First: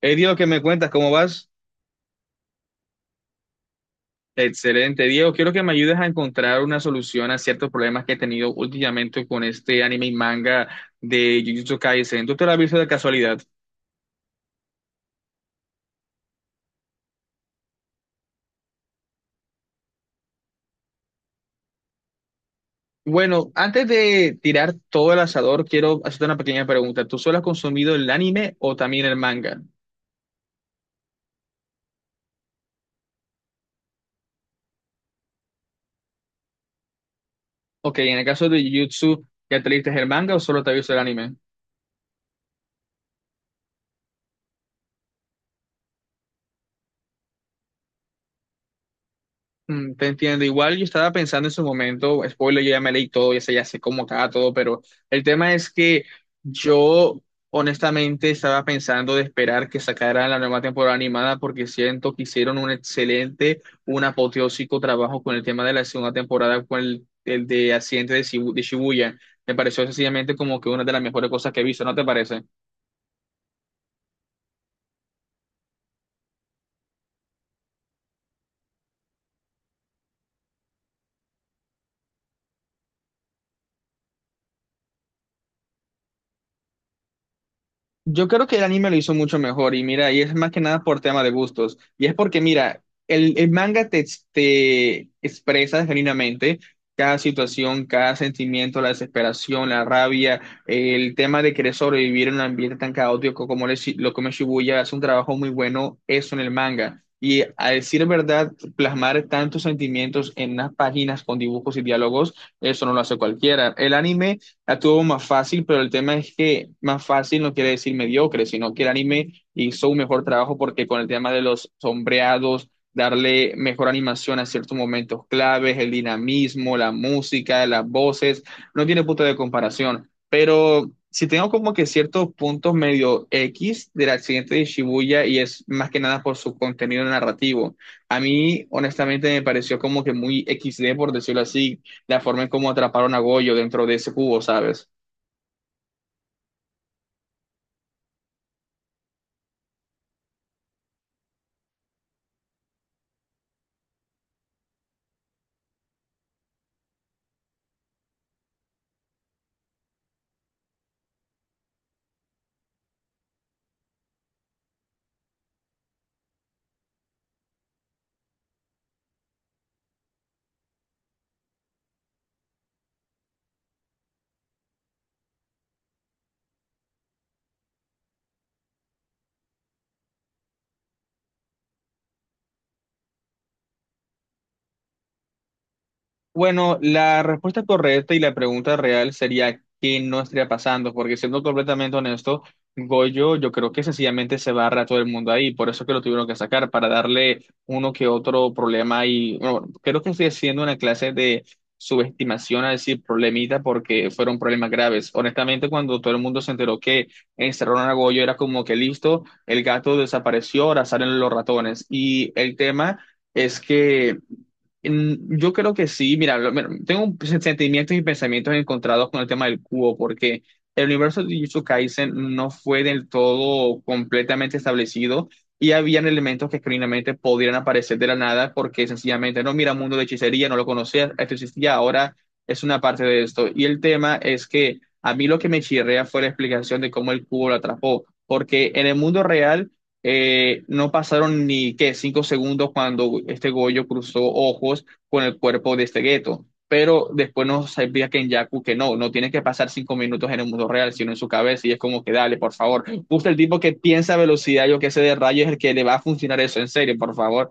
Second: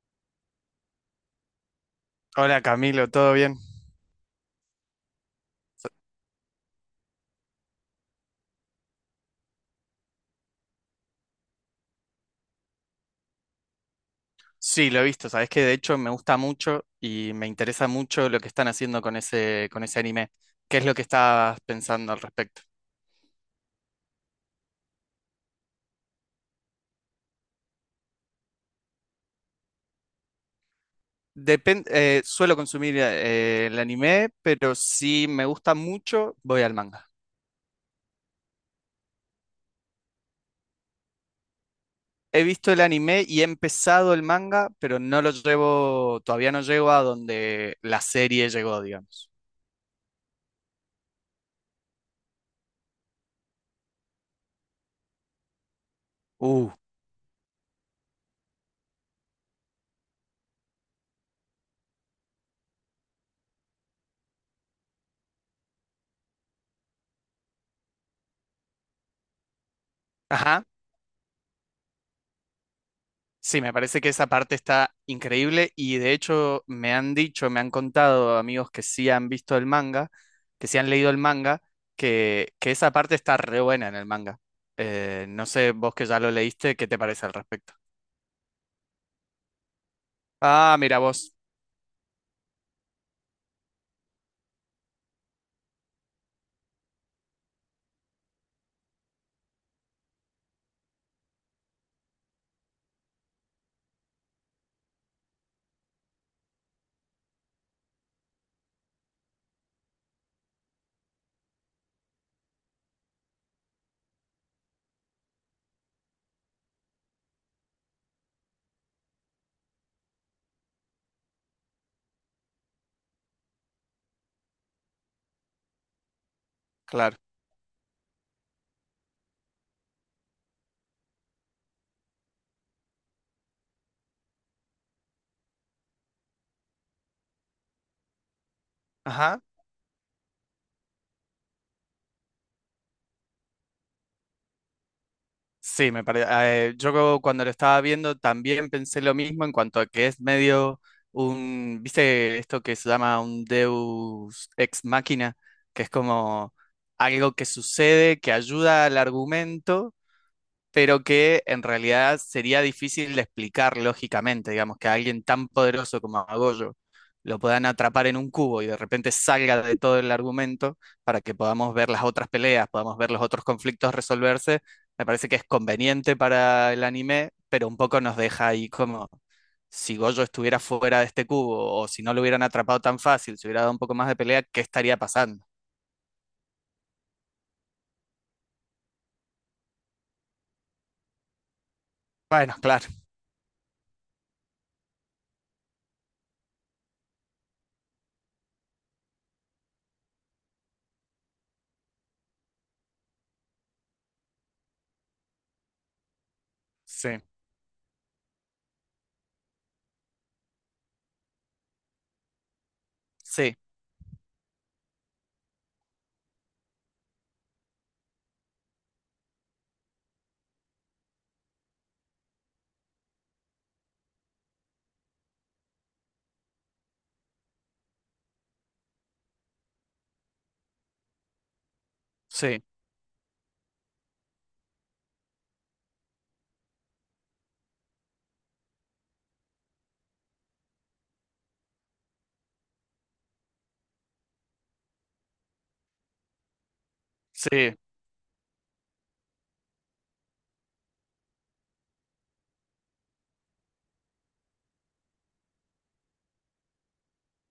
Hey Diego, ¿qué me cuentas? ¿Cómo vas? Hola Camilo, ¿todo bien? Excelente, Diego. Quiero que me ayudes a encontrar una solución a ciertos problemas que he tenido últimamente con este anime y manga de Jujutsu Kaisen. ¿Tú te lo has visto de casualidad? Sí, lo he visto, sabes que de hecho me gusta mucho y me interesa mucho lo que están haciendo con ese anime. ¿Qué es lo que estás pensando al respecto? Bueno, antes de tirar todo el asador, quiero hacerte una pequeña pregunta. ¿Tú solo has consumido el anime o también el manga? Suelo consumir el anime, pero si me gusta mucho, voy al manga. Ok, en el caso de Jujutsu, ¿ya te leíste el manga o solo te has visto el anime? He visto el anime y he empezado el manga, pero no lo llevo, todavía no llego a donde la serie llegó, digamos. Te entiendo. Igual yo estaba pensando en su momento, spoiler, yo ya me leí todo, ya sé cómo acaba todo, pero el tema es que Uh. yo honestamente estaba pensando de esperar que sacaran la nueva temporada animada porque siento que hicieron un excelente, un apoteósico trabajo con el tema de la segunda temporada, con el de accidente de, de Shibuya. Me pareció sencillamente como Ajá. que una de las mejores cosas que he visto, ¿no te parece? Sí, me parece que esa parte está increíble y de hecho me han dicho, me han contado amigos que sí han visto el manga, que sí han leído el manga, que esa parte está re buena en el manga. No sé, vos que ya lo leíste, ¿qué te parece al respecto? Yo creo que el anime lo hizo mucho mejor y mira, y es más que Ah, nada mira por tema de vos, gustos. Y es porque, mira, el manga te, te expresa genuinamente cada situación, cada sentimiento, la desesperación, la rabia, el tema de querer sobrevivir en un ambiente tan caótico como lo es lo como es Shibuya, hace un trabajo muy bueno eso en el manga. Y a decir verdad, plasmar tantos sentimientos en unas páginas con dibujos y diálogos, eso no lo hace cualquiera. El anime la tuvo más fácil, pero el tema es que más fácil no quiere decir mediocre, sino que el anime hizo un mejor trabajo porque con el tema de los sombreados, darle mejor animación a ciertos momentos claves, el dinamismo, la claro. música, las voces, no tiene punto de comparación. Pero si tengo como que ciertos puntos medio X del accidente de Shibuya y es más que nada por su contenido narrativo. A mí, honestamente, Ajá. me pareció como que muy XD, por decirlo así, la forma en cómo atraparon a Goyo dentro de ese cubo, ¿sabes? Sí, me parece. Yo creo cuando lo estaba viendo también pensé lo mismo en cuanto a que es medio un, ¿viste esto que se llama un Deus ex machina? Que es como algo que sucede, que ayuda al argumento, pero que en realidad sería difícil de explicar lógicamente, digamos, que a alguien tan poderoso como a Goyo lo puedan atrapar en un cubo y de repente salga de todo el argumento para que podamos ver las otras peleas, podamos ver los otros conflictos resolverse, me parece que es conveniente para el anime, pero un poco nos deja ahí como si Goyo estuviera fuera de este cubo o si no lo hubieran atrapado tan fácil, si hubiera dado un poco más de pelea, ¿qué estaría pasando? Bueno, la respuesta correcta y la pregunta real sería qué no estaría pasando, porque siendo completamente honesto, Bueno, claro, Goyo yo creo que sencillamente se barra a todo el mundo ahí, por eso que lo tuvieron que sacar, para darle uno que otro problema y bueno, creo que estoy haciendo una clase de subestimación a decir problemita porque fueron problemas graves. Honestamente, cuando todo el mundo se enteró que sí, encerraron a Goyo era como que listo, el gato desapareció, ahora salen los ratones y el tema sí, es que... Yo creo que sí, mira, mira, sentimientos y pensamientos encontrados con el tema del cubo, porque el universo de Jujutsu Kaisen no fue del todo completamente establecido y habían elementos que genuinamente podrían aparecer de la nada porque sencillamente, no, mira, mundo de hechicería, no lo conocía, esto existía, ahora es sí, una parte de esto. Y el tema es que a mí lo que me chirrea fue la explicación de cómo el cubo lo atrapó, porque en el mundo real... No pasaron ni qué, cinco segundos cuando este Goyo cruzó ojos con el cuerpo de este Geto. Pero después nos sí. sabía Kenyaku que no, no tiene que pasar cinco minutos en el mundo real, sino en su cabeza. Y es como que dale, por favor. Justo el tipo que piensa a velocidad, yo que sé, de rayo, es el que le va a funcionar eso, en serio, por favor.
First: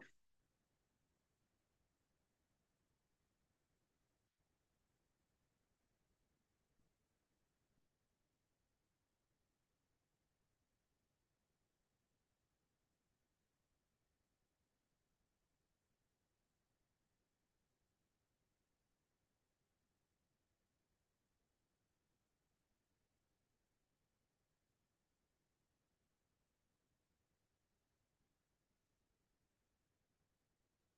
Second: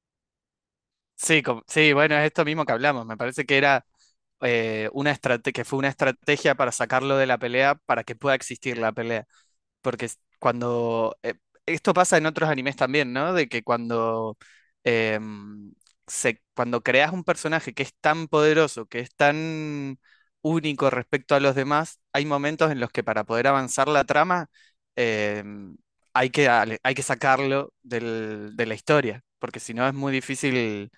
Sí, sí, bueno, es esto mismo que hablamos. Me parece que era una estrategia, que fue una estrategia para sacarlo de la pelea para que pueda existir la pelea. Cuando esto pasa en otros animes también, ¿no? De que cuando em, se, cuando creas un personaje que es tan poderoso, que es tan único respecto a los demás, hay momentos en los que para poder avanzar la trama em, hay que, hay que sacarlo de la historia, porque si no es muy difícil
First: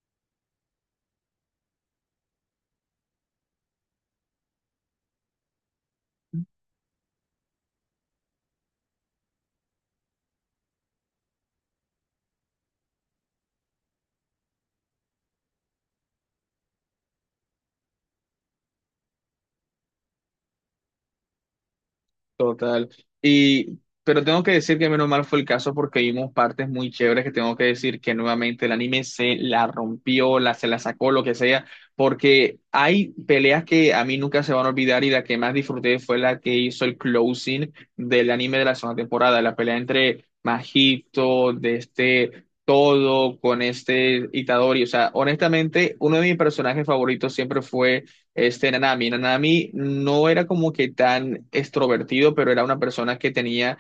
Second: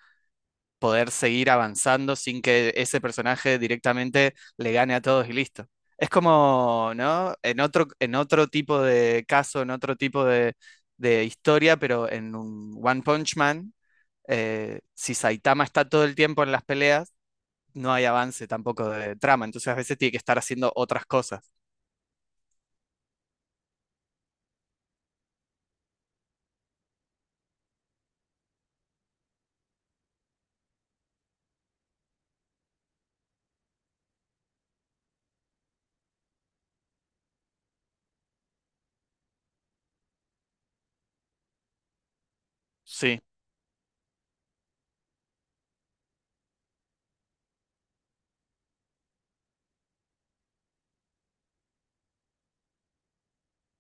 poder seguir avanzando sin que ese personaje directamente le gane a todos y listo. Es como, ¿no? En otro tipo de caso, en otro tipo de historia, pero en un One Punch Man, si Saitama está todo el tiempo en las peleas, no hay avance tampoco de trama, entonces a veces tiene que estar haciendo otras cosas. Total. Y, pero tengo que decir que menos mal fue el caso porque vimos partes muy chéveres que tengo que decir que nuevamente el anime se la rompió, la, se la sacó, lo que sea, porque hay peleas que a mí nunca se van a olvidar y la que más disfruté fue la que hizo el closing del anime de la segunda temporada, la pelea entre Majito, de este Sí, todo, con este Itadori. O sea, honestamente, uno de mis personajes favoritos siempre fue este Nanami. Nanami no era como que tan extrovertido, pero era una persona que tenía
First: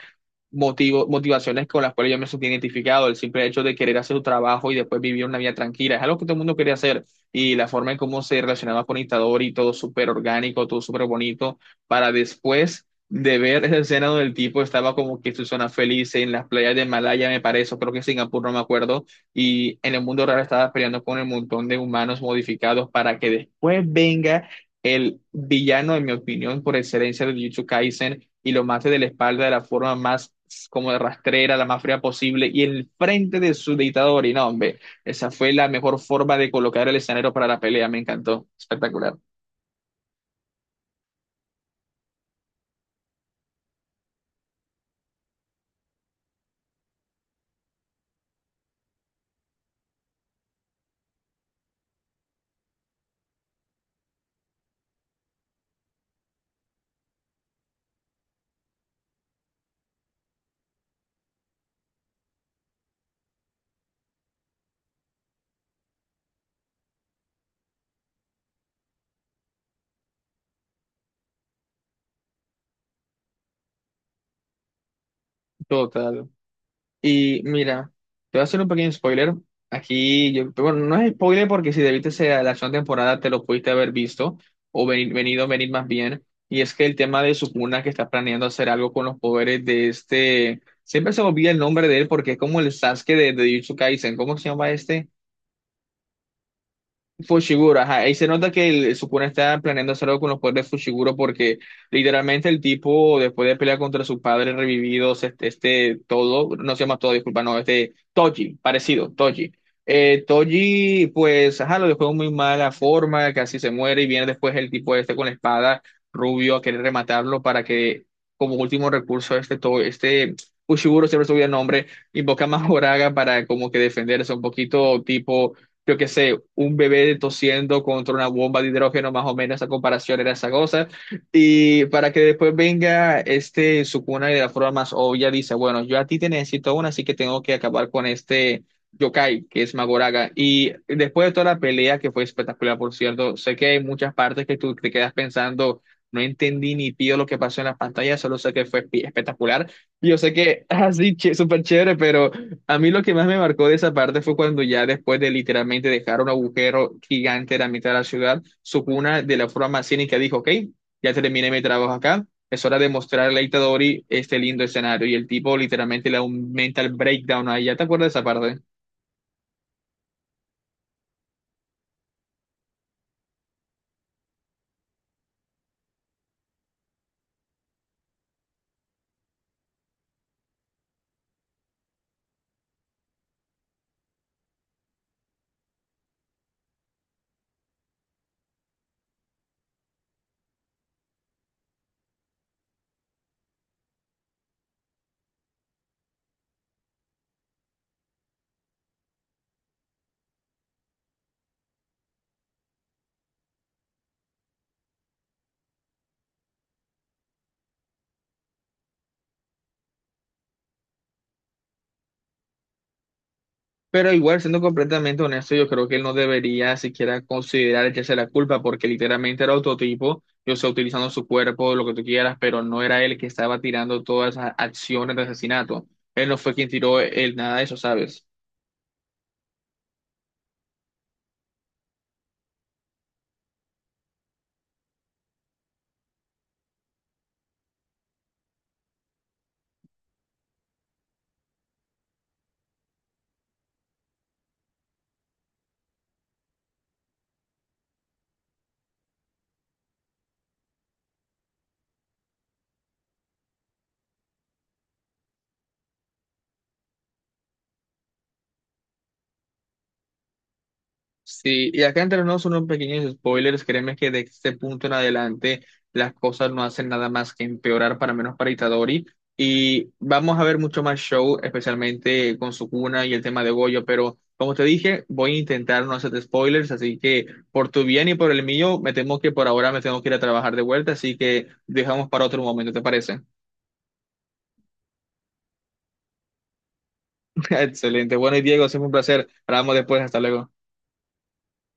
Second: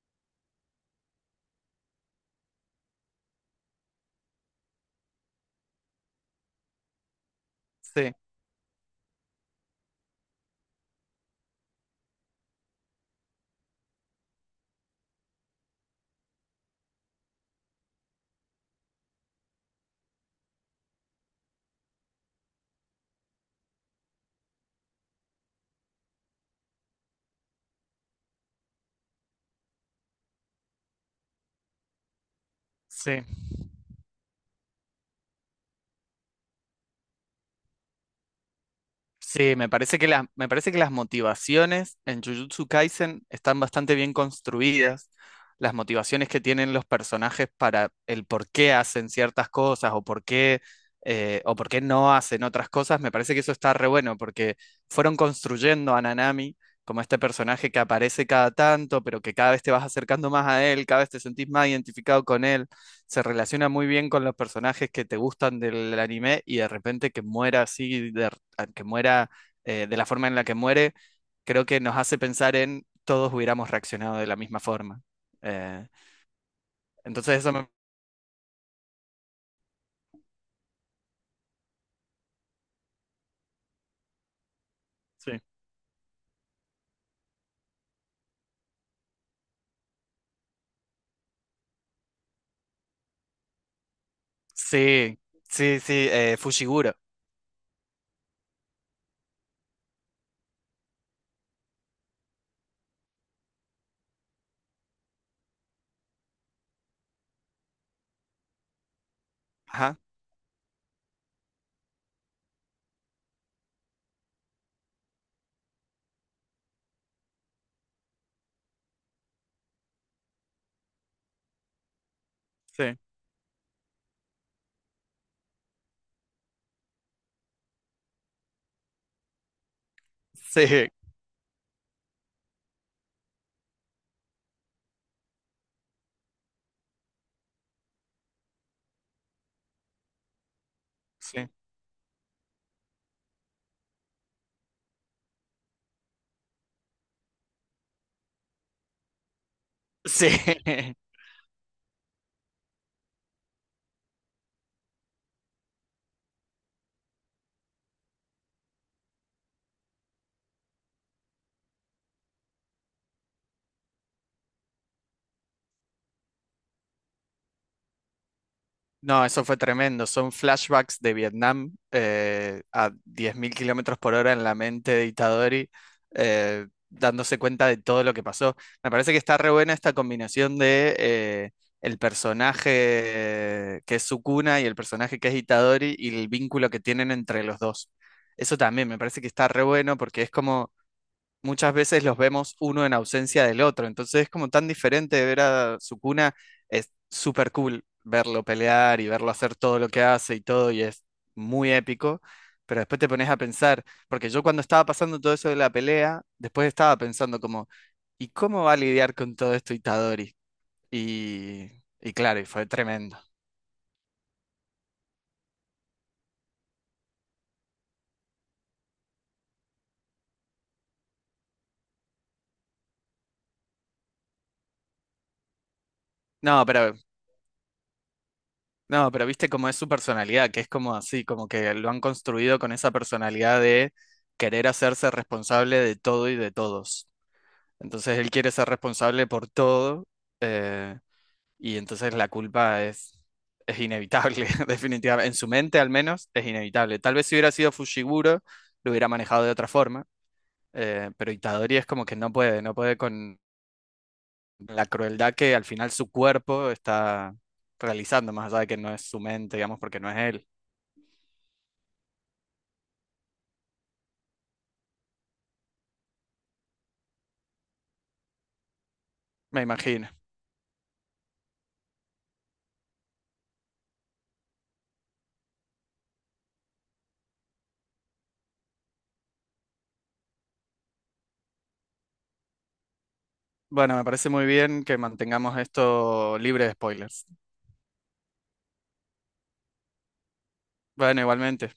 motivaciones con las cuales yo me sentí identificado, el simple hecho de querer hacer su trabajo y después vivir una vida tranquila, es algo que todo el mundo quería hacer y la forma en sí, cómo se relacionaba con Itadori, todo súper orgánico, todo súper bonito, para después de ver esa escena donde el tipo estaba como que en su zona feliz en las playas de Malaya, me parece, o creo que Singapur, no me acuerdo, y en el mundo real estaba peleando con un montón de humanos modificados para que después venga el villano, en mi opinión, por excelencia de Jujutsu Kaisen, y lo mate de la espalda de la forma más como de rastrera, la más fría posible, y el frente sí. de su dictador. Y no, hombre, esa fue la mejor forma de colocar el escenario para la pelea, me encantó, espectacular, Sí, me parece que las, me parece que las motivaciones en Jujutsu Kaisen están bastante bien construidas. Las motivaciones que tienen los personajes para el por qué hacen ciertas cosas o por qué no hacen otras cosas, me parece que eso está re bueno porque fueron construyendo a Nanami como este personaje que aparece cada tanto, pero que cada vez te vas acercando más a él, cada vez te sentís más identificado con él. Se relaciona muy bien con los personajes que te gustan del anime y de repente que muera así, que muera de la forma en la que muere, creo que nos hace pensar en todos hubiéramos reaccionado de la misma forma. Eh, total. entonces Y eso me... mira, te voy a hacer un pequeño spoiler. Aquí, yo, bueno, no es spoiler porque si debiste ser la segunda temporada te lo pudiste haber visto o Sí, venir más bien. Y es que el tema de Sukuna, que está planeando hacer algo con los poderes de este. Siempre se me olvida el nombre de él porque es como el Sasuke de Jujutsu Kaisen. ¿Cómo se llama este? sí, sí, sí, Fushiguro. Fushiguro, ajá, ahí se nota que el Sukuna está planeando hacer algo con los poderes de Fushiguro porque literalmente el tipo después de pelear contra su padre revividos, este todo, no se llama todo, disculpa, no, este Toji, parecido, Toji. Ajá, Toji, pues, ajá, lo dejó en muy mala forma, casi se muere y viene después el tipo este con la espada rubio a querer rematarlo para que como último recurso este, este Fushiguro, siempre se me olvida el nombre, invoca a sí, Mahoraga para como que defenderse un poquito tipo yo qué sé, un bebé tosiendo contra una bomba de hidrógeno, más o menos, esa comparación era esa cosa. sí, Y para que después venga este Sukuna y de la forma más obvia dice, bueno, yo a ti te necesito una, así que tengo que acabar con este yokai, que es Magoraga. Y después de toda sí, la pelea, que fue espectacular, por cierto, sé que hay muchas partes que tú te quedas pensando. No entendí ni pío lo que pasó en la pantalla, solo sé que fue espectacular. Y yo sí. sé que así, súper chévere, pero a mí lo que más me marcó de esa parte fue cuando ya después de literalmente dejar un agujero gigante en la mitad de la ciudad, Sukuna de la forma más cínica dijo, ok, ya terminé mi trabajo acá, es hora de mostrarle a Itadori este lindo escenario. Y el tipo literalmente le da un mental breakdown ahí. ¿Ya te acuerdas de esa parte? No, eso fue tremendo. Son flashbacks de Vietnam a 10.000 kilómetros por hora en la mente de Itadori, dándose cuenta de todo lo que pasó. Me parece que está re buena esta combinación de el personaje que es Sukuna y el personaje que es Itadori y el vínculo que tienen entre los dos. Eso también me parece que está re bueno porque es como muchas veces los vemos uno en ausencia del otro. Entonces es como tan diferente ver a Sukuna. Es súper cool verlo pelear y verlo hacer todo lo que hace y todo, y es muy épico. Pero después te pones a pensar, porque yo cuando estaba pasando todo eso de la pelea, después estaba pensando como, ¿y cómo va a lidiar con todo esto Itadori? Y, y claro, y fue tremendo. Pero igual, siendo completamente honesto, yo creo que él no debería siquiera considerar echarse la culpa porque literalmente era otro tipo, yo sé, utilizando su cuerpo, lo que tú quieras, pero no era él que estaba tirando todas esas acciones de asesinato. Él no fue No, quien pero tiró el nada de eso, ¿sabes? no, pero viste cómo es su personalidad, que es como así, como que lo han construido con esa personalidad de querer hacerse responsable de todo y de todos. Entonces él quiere ser responsable por todo, eh, y entonces la culpa es inevitable, definitivamente. En su mente al menos es inevitable. Tal vez si hubiera sido Fushiguro, lo hubiera manejado de otra forma, pero Itadori es como que no puede, no puede con la crueldad que al final su cuerpo está realizando, más allá de que no es su mente, digamos, porque no es él. Sí, y acá entre nosotros unos pequeños spoilers, créeme que de este punto en adelante las cosas no hacen nada más que empeorar para menos para Itadori Me y imagino. vamos a ver mucho más show, especialmente con Sukuna y el tema de Goyo, pero como te dije, voy a intentar no hacer spoilers, así que por tu bien y por el mío, me temo que por ahora me tengo que ir a trabajar de vuelta, así que dejamos para otro momento, ¿te parece? Bueno, me parece muy bien que mantengamos esto libre de spoilers. Excelente, bueno y Diego, siempre un placer, hablamos después, hasta luego. Bueno, igualmente.